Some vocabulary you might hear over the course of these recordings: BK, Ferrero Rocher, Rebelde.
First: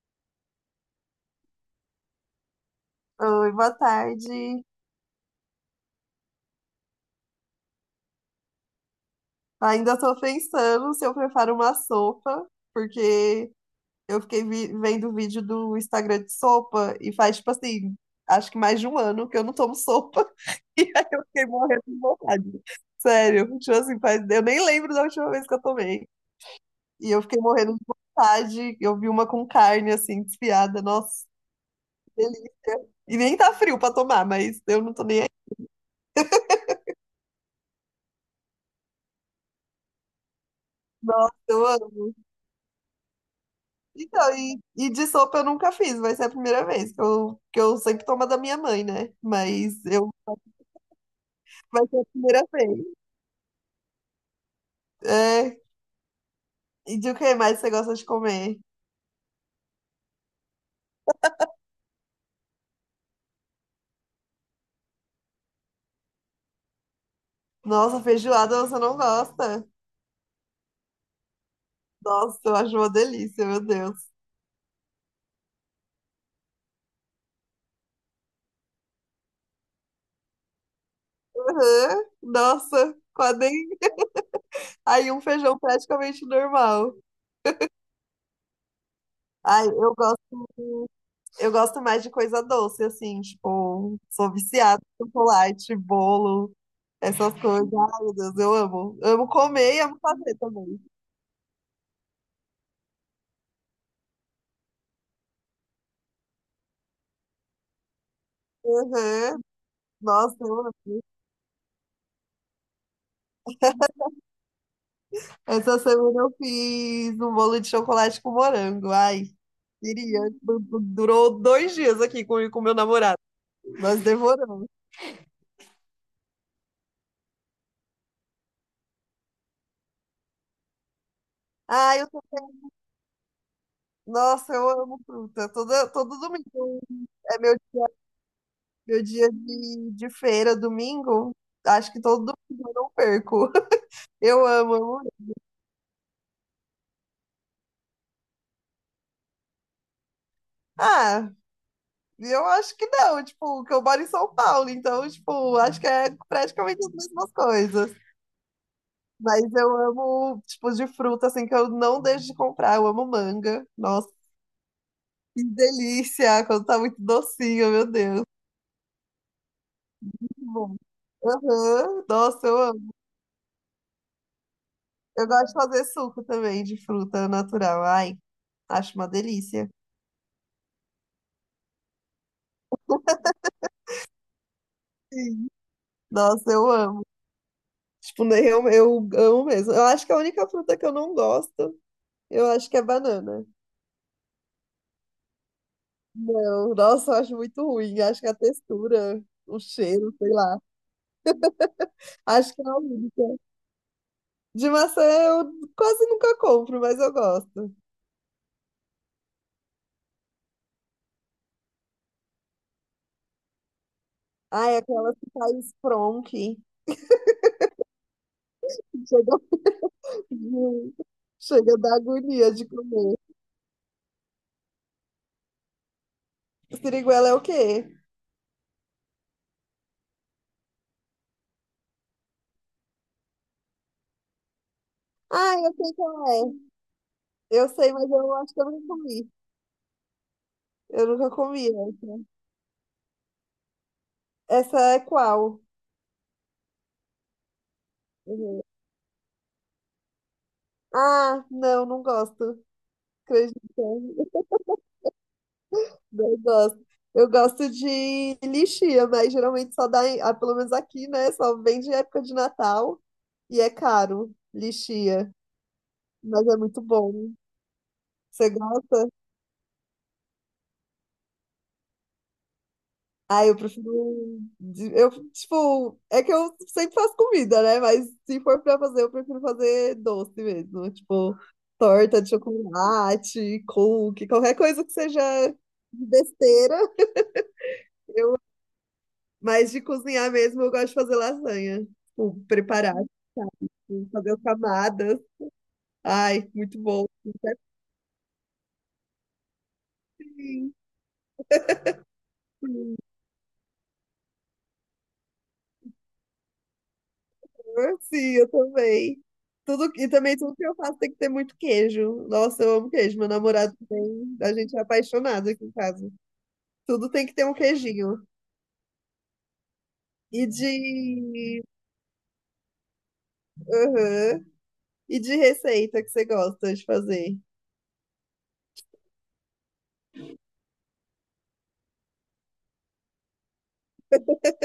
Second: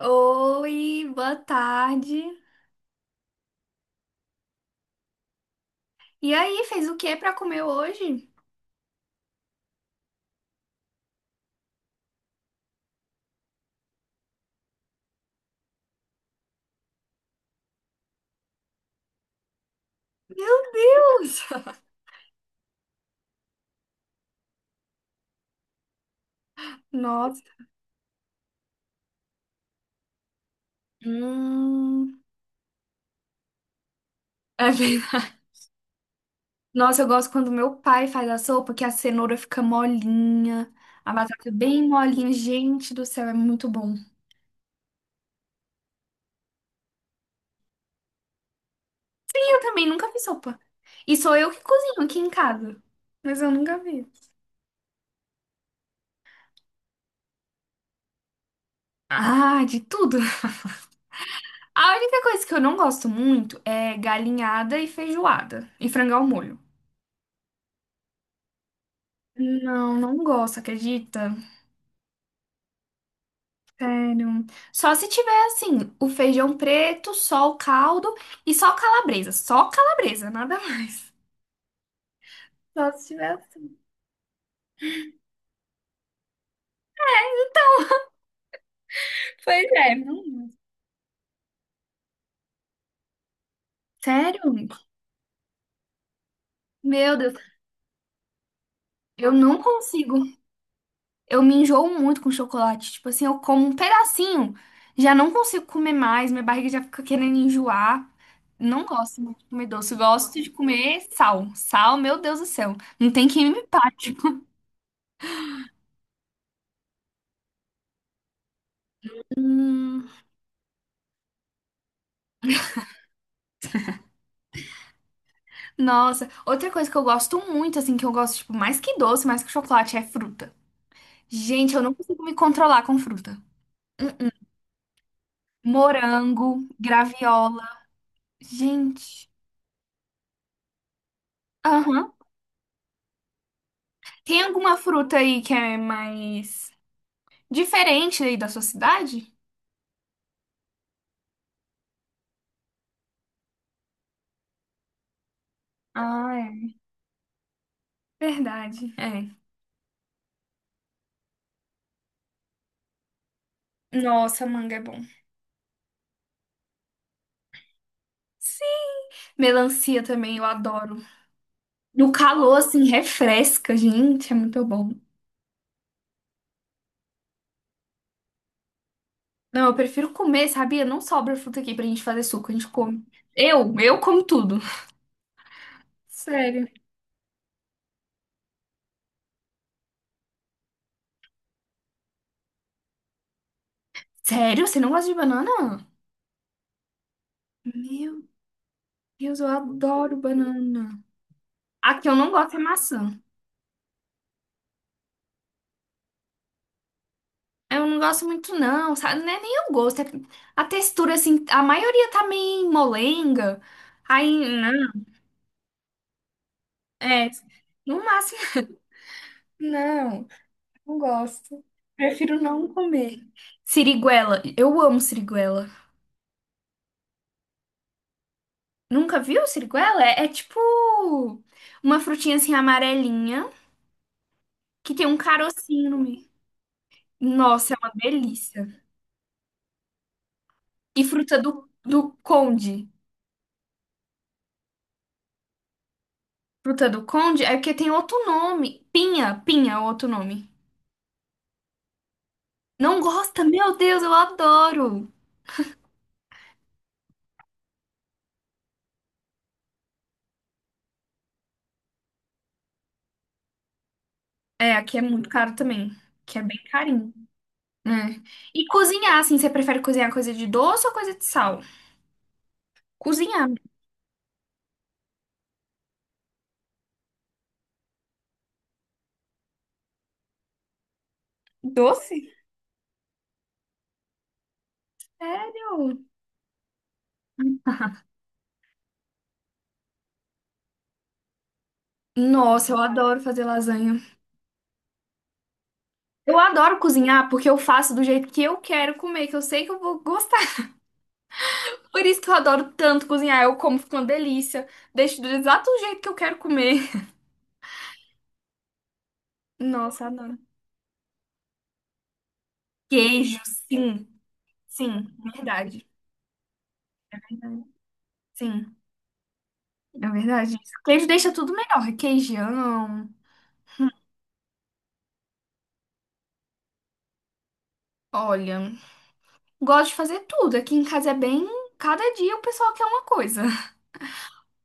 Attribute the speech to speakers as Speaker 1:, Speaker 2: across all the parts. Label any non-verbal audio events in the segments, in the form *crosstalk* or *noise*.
Speaker 1: Oi, boa tarde.
Speaker 2: Oi, boa tarde.
Speaker 1: E aí, fez o que pra comer hoje?
Speaker 2: Ainda estou pensando se eu preparo uma sopa, porque eu fiquei vendo vídeo do Instagram de sopa e faz, tipo assim, acho que mais de um ano que eu não tomo sopa. *laughs*
Speaker 1: Meu
Speaker 2: E aí eu
Speaker 1: Deus!
Speaker 2: fiquei morrendo
Speaker 1: *laughs*
Speaker 2: de vontade. Sério, tipo assim, faz, eu nem lembro da última vez que eu tomei. E eu fiquei
Speaker 1: Nossa.
Speaker 2: morrendo de vontade. Eu vi uma com carne, assim, desfiada. Nossa,
Speaker 1: Hum.
Speaker 2: que delícia. E nem tá frio pra tomar, mas
Speaker 1: É
Speaker 2: eu não tô nem aí.
Speaker 1: verdade. Nossa, eu gosto quando meu pai faz a sopa, que a cenoura fica molinha, a
Speaker 2: Nossa,
Speaker 1: batata é
Speaker 2: eu
Speaker 1: bem
Speaker 2: amo.
Speaker 1: molinha. Gente do céu, é muito bom.
Speaker 2: Então, e de sopa eu nunca fiz, vai ser a primeira vez, que eu sempre tomo a da minha mãe, né?
Speaker 1: E eu
Speaker 2: Mas
Speaker 1: também nunca
Speaker 2: eu,
Speaker 1: fiz sopa. E sou eu que
Speaker 2: vai ser
Speaker 1: cozinho
Speaker 2: a
Speaker 1: aqui em
Speaker 2: primeira
Speaker 1: casa.
Speaker 2: vez.
Speaker 1: Mas eu nunca vi.
Speaker 2: É, e de o que mais você gosta de comer?
Speaker 1: Ah, de tudo. *laughs* A única coisa que eu não gosto muito é galinhada e feijoada e frango ao molho.
Speaker 2: Nossa, feijoada você não gosta?
Speaker 1: Não, não gosto, acredita?
Speaker 2: Nossa, eu acho uma delícia, meu Deus.
Speaker 1: Sério. Só se tiver assim, o feijão preto, só o caldo e só calabresa. Só calabresa, nada *laughs* mais.
Speaker 2: Aham.
Speaker 1: Só
Speaker 2: Nossa,
Speaker 1: se tiver
Speaker 2: quase nem...
Speaker 1: assim.
Speaker 2: Aí um feijão praticamente normal. Ai,
Speaker 1: Pois é,
Speaker 2: eu
Speaker 1: não.
Speaker 2: gosto. Eu gosto mais de coisa doce, assim, tipo, sou
Speaker 1: Sério?
Speaker 2: viciada em chocolate, bolo,
Speaker 1: Meu
Speaker 2: essas
Speaker 1: Deus,
Speaker 2: coisas. Ai, meu Deus, eu amo. Amo
Speaker 1: eu não
Speaker 2: comer e amo
Speaker 1: consigo.
Speaker 2: fazer também.
Speaker 1: Eu me enjoo muito com chocolate. Tipo assim, eu como um pedacinho, já não consigo comer mais, minha barriga já fica querendo enjoar. Não gosto muito
Speaker 2: Uhum.
Speaker 1: de comer doce,
Speaker 2: Nossa,
Speaker 1: gosto de
Speaker 2: eu amo.
Speaker 1: comer sal. Sal, meu Deus do céu. Não tem quem me pare.
Speaker 2: Essa semana eu fiz um bolo de chocolate com morango. Ai, queria. Durou dois dias aqui com meu namorado. Nós devoramos.
Speaker 1: Nossa, outra coisa que eu gosto muito, assim, que eu gosto, tipo, mais que doce, mais que chocolate, é fruta. Gente, eu não
Speaker 2: Ai, eu tô...
Speaker 1: consigo me controlar com fruta. Hum,
Speaker 2: Nossa, eu amo fruta. Todo
Speaker 1: Morango,
Speaker 2: domingo é meu,
Speaker 1: graviola.
Speaker 2: meu
Speaker 1: Gente.
Speaker 2: dia de feira, domingo. Acho que
Speaker 1: Aham.
Speaker 2: todo domingo eu não perco.
Speaker 1: Tem
Speaker 2: Eu amo,
Speaker 1: alguma
Speaker 2: amo.
Speaker 1: fruta aí que é mais diferente aí da sua cidade?
Speaker 2: Ah, eu acho que não, tipo, que eu moro em São Paulo, então, tipo, acho que é
Speaker 1: Ah, é.
Speaker 2: praticamente as mesmas coisas.
Speaker 1: Verdade. É.
Speaker 2: Mas eu amo, tipo, de fruta, assim, que eu não deixo de comprar. Eu amo manga. Nossa,
Speaker 1: Nossa, manga é bom.
Speaker 2: que delícia, quando tá muito docinho, meu Deus.
Speaker 1: Sim. Melancia
Speaker 2: Muito
Speaker 1: também, eu
Speaker 2: bom.
Speaker 1: adoro.
Speaker 2: Aham.
Speaker 1: No
Speaker 2: Nossa,
Speaker 1: calor,
Speaker 2: eu
Speaker 1: assim,
Speaker 2: amo.
Speaker 1: refresca, gente, é muito bom.
Speaker 2: Eu gosto de fazer suco também de fruta natural. Ai, acho uma
Speaker 1: Não,
Speaker 2: delícia.
Speaker 1: eu prefiro comer, sabia? Não sobra fruta aqui pra gente fazer suco, a gente come. Eu como tudo.
Speaker 2: Sim. Nossa,
Speaker 1: Sério.
Speaker 2: eu amo. Tipo, né, eu amo mesmo. Eu acho que a única fruta que eu não gosto, eu acho que é banana.
Speaker 1: Sério? Você não gosta de banana?
Speaker 2: Não, nossa, eu acho muito ruim. Acho
Speaker 1: Meu
Speaker 2: que a textura,
Speaker 1: Deus, eu
Speaker 2: o cheiro,
Speaker 1: adoro
Speaker 2: sei lá.
Speaker 1: banana. A que eu não
Speaker 2: Acho
Speaker 1: gosto é
Speaker 2: que é a
Speaker 1: maçã.
Speaker 2: única. De maçã eu quase nunca compro, mas eu gosto.
Speaker 1: Eu não gosto muito, não, sabe? Não é nem o gosto. É a textura, assim, a maioria tá meio molenga. Aí,
Speaker 2: Ah, é
Speaker 1: não,
Speaker 2: aquela que faz fronque.
Speaker 1: é. No máximo,
Speaker 2: Chega,
Speaker 1: *laughs* não,
Speaker 2: *laughs*
Speaker 1: não gosto.
Speaker 2: chega da
Speaker 1: Prefiro
Speaker 2: agonia de
Speaker 1: não
Speaker 2: comer.
Speaker 1: comer. Siriguela, eu amo siriguela.
Speaker 2: Siriguela é o quê?
Speaker 1: Nunca viu siriguela? É, é tipo uma frutinha assim amarelinha que tem um
Speaker 2: Ah, eu
Speaker 1: carocinho
Speaker 2: sei
Speaker 1: no meio.
Speaker 2: qual é. Eu
Speaker 1: Nossa, é uma
Speaker 2: sei, mas eu acho que eu
Speaker 1: delícia.
Speaker 2: nunca comi.
Speaker 1: E
Speaker 2: Eu nunca
Speaker 1: fruta
Speaker 2: comi
Speaker 1: do
Speaker 2: essa.
Speaker 1: conde.
Speaker 2: Essa é qual?
Speaker 1: Fruta do conde é porque tem outro
Speaker 2: Uhum.
Speaker 1: nome. Pinha, pinha é outro nome.
Speaker 2: Ah, não, não gosto.
Speaker 1: Não gosta? Meu
Speaker 2: Acredita?
Speaker 1: Deus, eu adoro.
Speaker 2: Eu gosto. Eu gosto de lixia, mas geralmente só dá, pelo menos aqui, né? Só vende em época de Natal e é caro,
Speaker 1: É, aqui é muito
Speaker 2: lixia.
Speaker 1: caro também. Que é
Speaker 2: Mas é
Speaker 1: bem
Speaker 2: muito
Speaker 1: carinho.
Speaker 2: bom.
Speaker 1: Né?
Speaker 2: Você
Speaker 1: E
Speaker 2: gosta?
Speaker 1: cozinhar, assim, você prefere cozinhar coisa de doce ou coisa de sal?
Speaker 2: Ah,
Speaker 1: Cozinhar.
Speaker 2: eu prefiro. Eu, tipo, é que eu sempre faço comida, né? Mas se for pra fazer, eu prefiro fazer doce mesmo. Tipo,
Speaker 1: Doce?
Speaker 2: torta de chocolate, cookie, qualquer coisa que seja
Speaker 1: Sério?
Speaker 2: de besteira.
Speaker 1: *laughs*
Speaker 2: Mas de cozinhar mesmo, eu gosto de fazer lasanha. Tipo,
Speaker 1: Nossa, eu
Speaker 2: preparar.
Speaker 1: adoro fazer lasanha.
Speaker 2: Sim, fazer camadas.
Speaker 1: Eu
Speaker 2: Ai,
Speaker 1: adoro
Speaker 2: muito bom.
Speaker 1: cozinhar porque eu faço do jeito que eu quero comer, que eu sei que eu vou gostar.
Speaker 2: Sim,
Speaker 1: *laughs* Por isso que eu adoro tanto cozinhar. Eu como, fica uma delícia. Deixo do exato jeito que eu quero comer.
Speaker 2: senhor. Sim, eu também. Tudo,
Speaker 1: Nossa,
Speaker 2: e também
Speaker 1: adoro.
Speaker 2: tudo que eu faço tem que ter muito queijo. Nossa, eu amo queijo. Meu
Speaker 1: Queijo,
Speaker 2: namorado
Speaker 1: sim.
Speaker 2: também, a gente é
Speaker 1: Sim,
Speaker 2: apaixonado aqui em
Speaker 1: verdade.
Speaker 2: casa. Tudo tem que ter um
Speaker 1: Verdade.
Speaker 2: queijinho.
Speaker 1: Sim, é
Speaker 2: E
Speaker 1: verdade. Queijo deixa tudo
Speaker 2: de,
Speaker 1: melhor. Requeijão.
Speaker 2: aham. E de receita que você gosta de fazer?
Speaker 1: Olha, gosto de fazer tudo. Aqui em casa é bem. Cada dia o pessoal quer uma coisa.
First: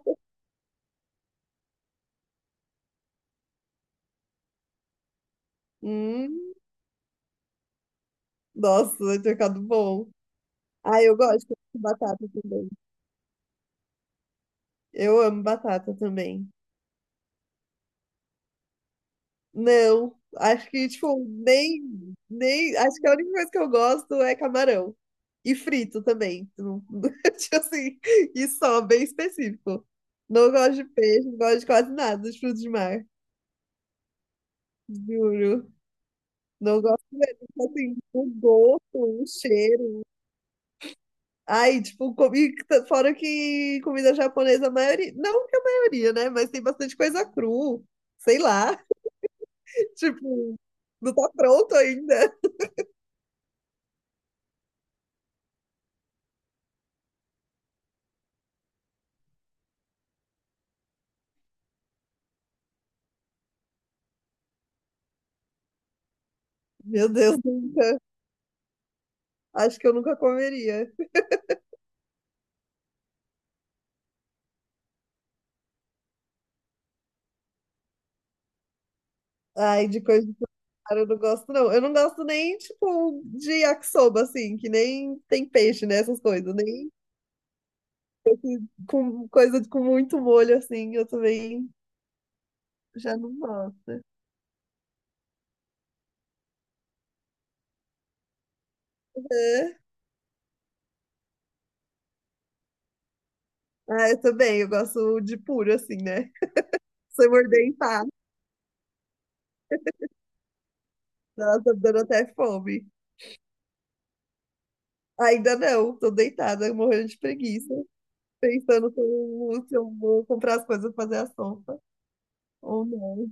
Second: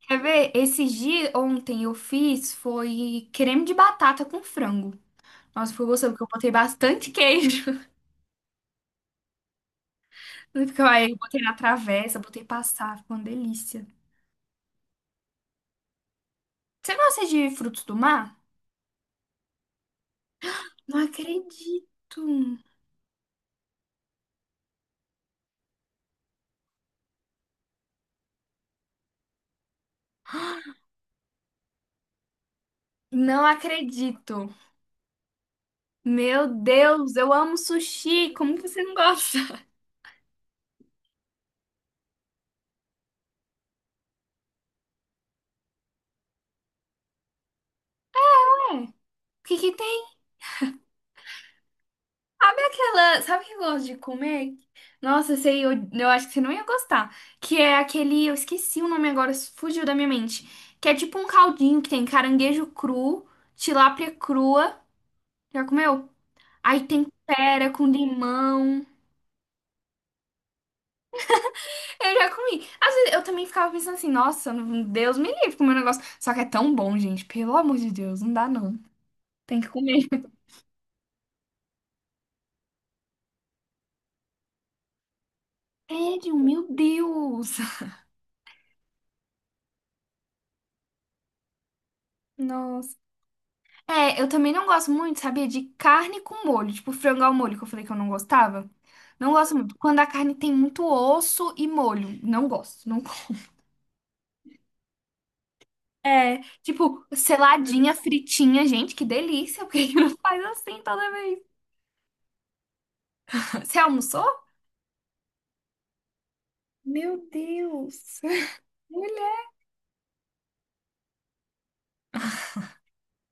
Speaker 1: Quer ver? Esses dias, ontem eu fiz foi creme de batata com frango. Nossa, foi gostoso, porque eu botei
Speaker 2: Hum,
Speaker 1: bastante queijo.
Speaker 2: nossa, vai ter ficado bom.
Speaker 1: Porque fica-
Speaker 2: Ah,
Speaker 1: aí
Speaker 2: eu
Speaker 1: eu botei
Speaker 2: gosto
Speaker 1: na
Speaker 2: de batata
Speaker 1: travessa, botei
Speaker 2: também.
Speaker 1: passar, ficou uma delícia.
Speaker 2: Eu amo batata também.
Speaker 1: Você gosta de frutos do mar?
Speaker 2: Não, acho que,
Speaker 1: Não
Speaker 2: tipo,
Speaker 1: acredito.
Speaker 2: nem. Acho que a única coisa que eu gosto é camarão. E frito também. Não- *laughs* Tipo assim, e só, bem específico. Não gosto de peixe, não gosto de quase nada de frutos de mar.
Speaker 1: Não acredito.
Speaker 2: Juro.
Speaker 1: Meu
Speaker 2: Não gosto
Speaker 1: Deus, eu
Speaker 2: mesmo.
Speaker 1: amo
Speaker 2: Tipo assim, o
Speaker 1: sushi. Como que você
Speaker 2: gosto,
Speaker 1: não
Speaker 2: o
Speaker 1: gosta?
Speaker 2: cheiro. Ai, tipo, comi, fora que comida japonesa, a maioria. Não que a maioria, né? Mas tem bastante coisa cru. Sei
Speaker 1: É.
Speaker 2: lá.
Speaker 1: O que que
Speaker 2: *laughs*
Speaker 1: tem?
Speaker 2: Tipo, não tá pronto ainda.
Speaker 1: Sabe aquela. Sabe o que eu gosto de comer? Nossa, eu sei, eu acho que você não ia gostar. Que é aquele. Eu esqueci o nome agora, fugiu da minha mente. Que é tipo um caldinho que tem caranguejo cru, tilápia crua. Já comeu? Aí
Speaker 2: Meu Deus,
Speaker 1: tempera com
Speaker 2: nunca.
Speaker 1: limão.
Speaker 2: Acho que eu nunca comeria.
Speaker 1: Eu já comi. Às vezes eu também ficava pensando assim, nossa, não- Deus me livre comer um negócio. Só que é tão bom, gente. Pelo amor de Deus, não dá não. Tem que
Speaker 2: Ai, de
Speaker 1: comer.
Speaker 2: coisa de
Speaker 1: *laughs*
Speaker 2: mar eu não gosto, não. Eu não gosto nem, tipo, de yakisoba, assim, que nem tem peixe, né? Essas
Speaker 1: Sério,
Speaker 2: coisas.
Speaker 1: meu
Speaker 2: Nem
Speaker 1: Deus.
Speaker 2: com com muito molho, assim, eu também
Speaker 1: Nossa.
Speaker 2: já não gosto.
Speaker 1: É, eu também não gosto muito, sabia? De carne com molho. Tipo, frango ao molho, que eu falei que eu não gostava. Não gosto muito.
Speaker 2: É.
Speaker 1: Quando a carne tem muito osso e molho. Não gosto. Não gosto.
Speaker 2: Ah, eu também, eu gosto de puro, assim, né?
Speaker 1: É, tipo,
Speaker 2: Se eu morder em
Speaker 1: seladinha,
Speaker 2: pá,
Speaker 1: fritinha. Gente, que delícia. Por que que não faz assim toda vez?
Speaker 2: nossa, tá me dando até fome.
Speaker 1: *laughs* Você almoçou?
Speaker 2: Ainda não, tô deitada, morrendo
Speaker 1: Meu
Speaker 2: de preguiça,
Speaker 1: Deus.
Speaker 2: pensando se
Speaker 1: *laughs*
Speaker 2: eu vou comprar as coisas pra fazer a sopa ou não.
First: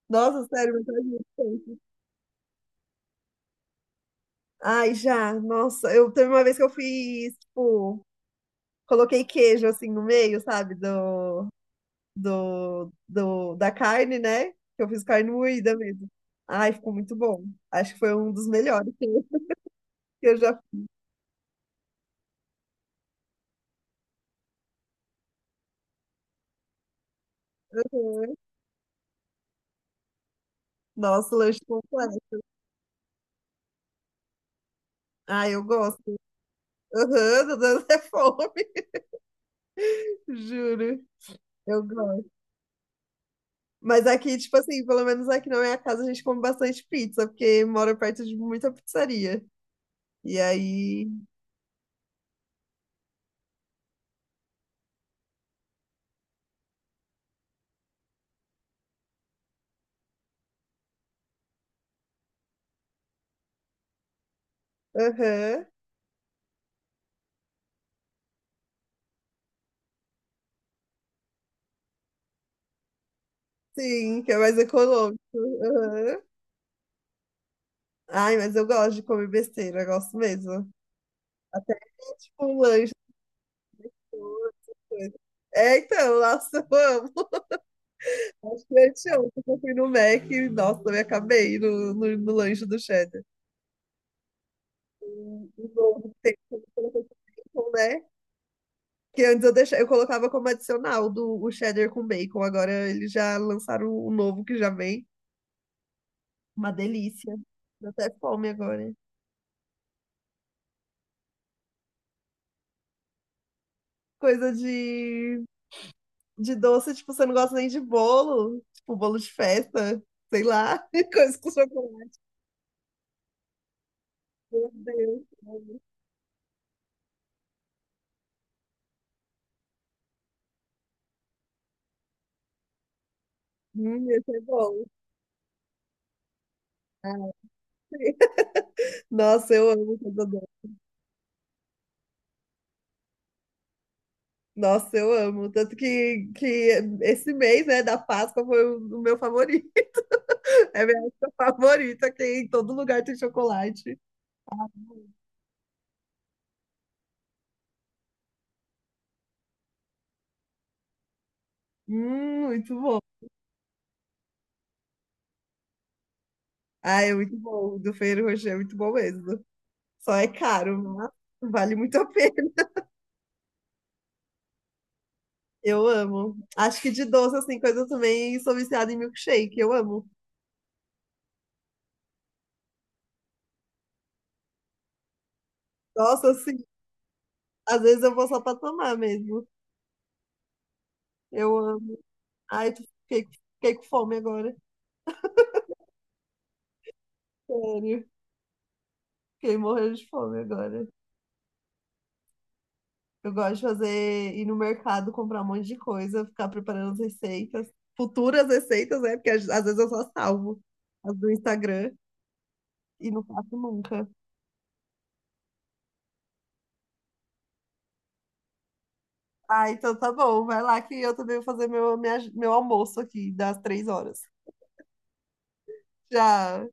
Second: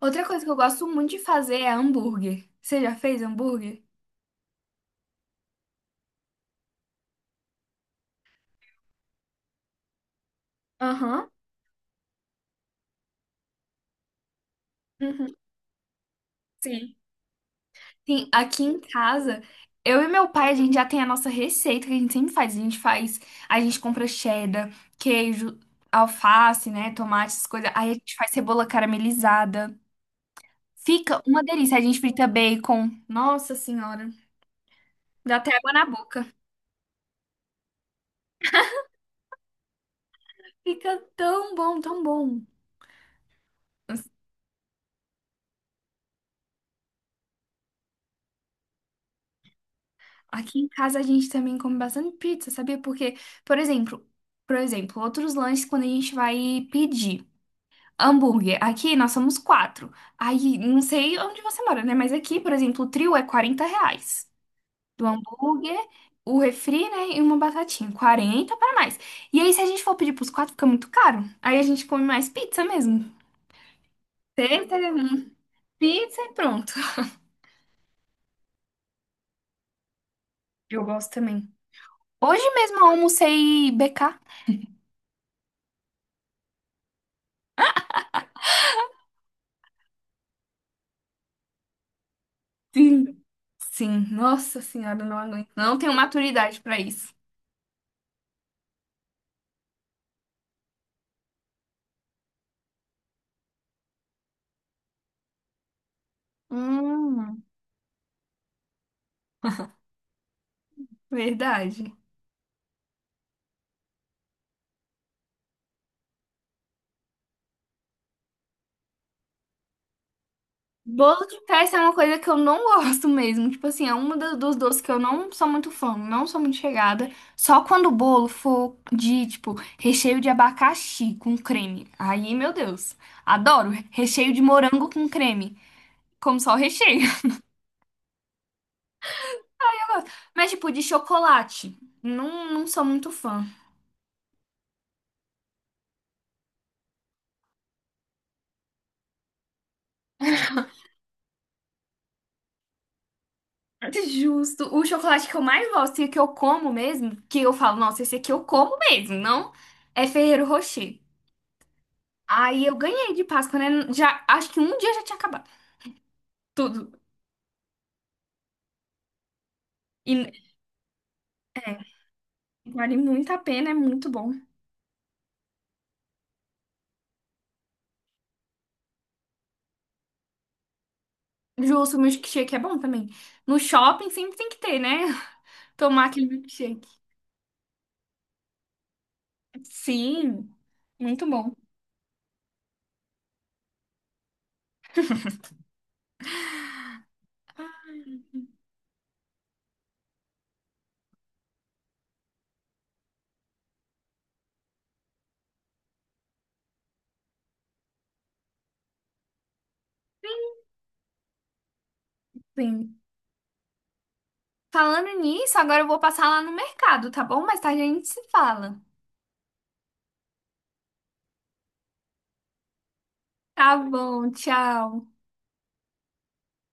Speaker 1: Outra coisa
Speaker 2: Nossa,
Speaker 1: que eu
Speaker 2: sério,
Speaker 1: gosto
Speaker 2: mas faz
Speaker 1: muito de
Speaker 2: muito
Speaker 1: fazer é
Speaker 2: tempo.
Speaker 1: hambúrguer. Você já fez hambúrguer?
Speaker 2: Ai, já, nossa, eu teve uma vez que eu fiz, tipo, coloquei queijo assim no meio, sabe,
Speaker 1: Aham.
Speaker 2: do da carne, né? Que eu fiz carne
Speaker 1: Uhum.
Speaker 2: moída mesmo. Ai, ficou
Speaker 1: Sim.
Speaker 2: muito bom. Acho que foi
Speaker 1: Sim,
Speaker 2: um dos
Speaker 1: aqui em
Speaker 2: melhores
Speaker 1: casa, eu e meu
Speaker 2: que eu
Speaker 1: pai, a
Speaker 2: já
Speaker 1: gente
Speaker 2: fiz.
Speaker 1: já tem a nossa receita que a gente sempre faz. A gente faz, a gente compra cheddar, queijo, alface, né, tomate, essas coisas. Aí a gente faz
Speaker 2: Né.
Speaker 1: cebola caramelizada. Fica
Speaker 2: Nossa,
Speaker 1: uma
Speaker 2: lanche
Speaker 1: delícia. A gente
Speaker 2: completo.
Speaker 1: frita bacon. Nossa Senhora, dá até
Speaker 2: Ai, eu
Speaker 1: água na
Speaker 2: gosto.
Speaker 1: boca.
Speaker 2: Aham, tô dando até fome, *laughs* juro.
Speaker 1: Fica tão bom,
Speaker 2: Eu
Speaker 1: tão
Speaker 2: gosto.
Speaker 1: bom.
Speaker 2: Mas aqui, tipo assim, pelo menos aqui na minha casa a gente come bastante pizza, porque mora perto de muita pizzaria. E
Speaker 1: Aqui em casa a
Speaker 2: aí,
Speaker 1: gente também come bastante pizza, sabia? Porque, por exemplo, por exemplo, outros lanches quando a gente vai pedir hambúrguer, aqui nós somos quatro. Aí, não sei onde você mora, né? Mas aqui, por exemplo, o trio é R$ 40. Do
Speaker 2: aham.
Speaker 1: hambúrguer, o refri, né? E uma batatinha. 40 para mais. E aí, se a gente for pedir pros quatro, fica muito caro. Aí a gente come mais pizza mesmo.
Speaker 2: Sim, que é mais
Speaker 1: Pizza,
Speaker 2: econômico.
Speaker 1: pizza
Speaker 2: Aham.
Speaker 1: e pronto.
Speaker 2: Ai, mas eu gosto de comer besteira, eu gosto mesmo.
Speaker 1: Eu gosto também.
Speaker 2: Até
Speaker 1: Hoje
Speaker 2: tipo um
Speaker 1: mesmo eu
Speaker 2: lanche.
Speaker 1: almocei BK.
Speaker 2: Essas coisas. É, então, nossa, eu amo. Acho que anteontem eu fui no Mac e, nossa, eu me acabei no lanche do
Speaker 1: Sim,
Speaker 2: cheddar.
Speaker 1: sim. Nossa senhora, não aguento.
Speaker 2: O
Speaker 1: Não tenho
Speaker 2: novo que tem,
Speaker 1: maturidade
Speaker 2: que
Speaker 1: pra
Speaker 2: colocou
Speaker 1: isso.
Speaker 2: com bacon, né? Que antes eu, deixava, eu colocava como adicional do, o cheddar com bacon. Agora eles já lançaram o novo que já vem. Uma delícia.
Speaker 1: Hum.
Speaker 2: Deu até fome agora.
Speaker 1: Verdade.
Speaker 2: Coisa de doce, tipo, você não gosta nem de bolo, tipo, bolo de festa, sei lá, *laughs*
Speaker 1: Bolo
Speaker 2: coisa
Speaker 1: de
Speaker 2: com
Speaker 1: festa é uma coisa
Speaker 2: chocolate.
Speaker 1: que eu não gosto mesmo. Tipo assim, é uma dos
Speaker 2: Meu
Speaker 1: doces que eu
Speaker 2: Deus,
Speaker 1: não sou muito
Speaker 2: amo.
Speaker 1: fã, não sou muito chegada. Só quando o bolo for de, tipo, recheio de abacaxi com creme. Aí, meu Deus. Adoro.
Speaker 2: Hum,
Speaker 1: Recheio
Speaker 2: esse é
Speaker 1: de
Speaker 2: bom.
Speaker 1: morango com creme. Como só o recheio.
Speaker 2: Nossa, eu amo
Speaker 1: *laughs*
Speaker 2: coisa doce.
Speaker 1: Mas, tipo, de chocolate. Não, não sou muito fã.
Speaker 2: Nossa, eu amo. Tanto que esse mês, né, da Páscoa foi o meu favorito. *laughs* É a minha época favorita, que em todo lugar tem chocolate.
Speaker 1: Justo. O chocolate que eu mais gosto e que eu como mesmo, que eu falo, nossa, esse aqui eu como mesmo, não é Ferrero Rocher. Aí eu
Speaker 2: Muito bom.
Speaker 1: ganhei de Páscoa, né? Já, acho que um dia já tinha acabado tudo.
Speaker 2: Ah, é muito bom. O do Ferrero Rocher é muito bom mesmo. Só é
Speaker 1: E
Speaker 2: caro, mas vale
Speaker 1: é,
Speaker 2: muito a pena.
Speaker 1: vale muito a pena, é muito bom.
Speaker 2: Eu amo. Acho que de doce, assim, coisa eu também, sou viciada em milkshake, eu amo.
Speaker 1: Justo, o milkshake é bom também. No shopping sempre tem que ter, né? *laughs* Tomar aquele
Speaker 2: Nossa, assim,
Speaker 1: milkshake.
Speaker 2: às vezes eu vou só pra tomar mesmo.
Speaker 1: Sim, muito bom.
Speaker 2: Eu amo. Ai, fiquei, fiquei com fome agora. Sério, fiquei morrendo de fome agora. Eu gosto de fazer, ir no mercado, comprar um monte de coisa, ficar preparando as receitas, futuras receitas, né? Porque às vezes eu só salvo as do Instagram
Speaker 1: Sim.
Speaker 2: e não faço nunca.
Speaker 1: Falando nisso, agora eu vou passar lá no mercado, tá bom? Mais tarde a gente se fala.
Speaker 2: Ah, então tá bom, vai lá que eu também vou fazer meu, meu almoço aqui das
Speaker 1: Tá
Speaker 2: 3 horas.
Speaker 1: bom, tchau.
Speaker 2: Já.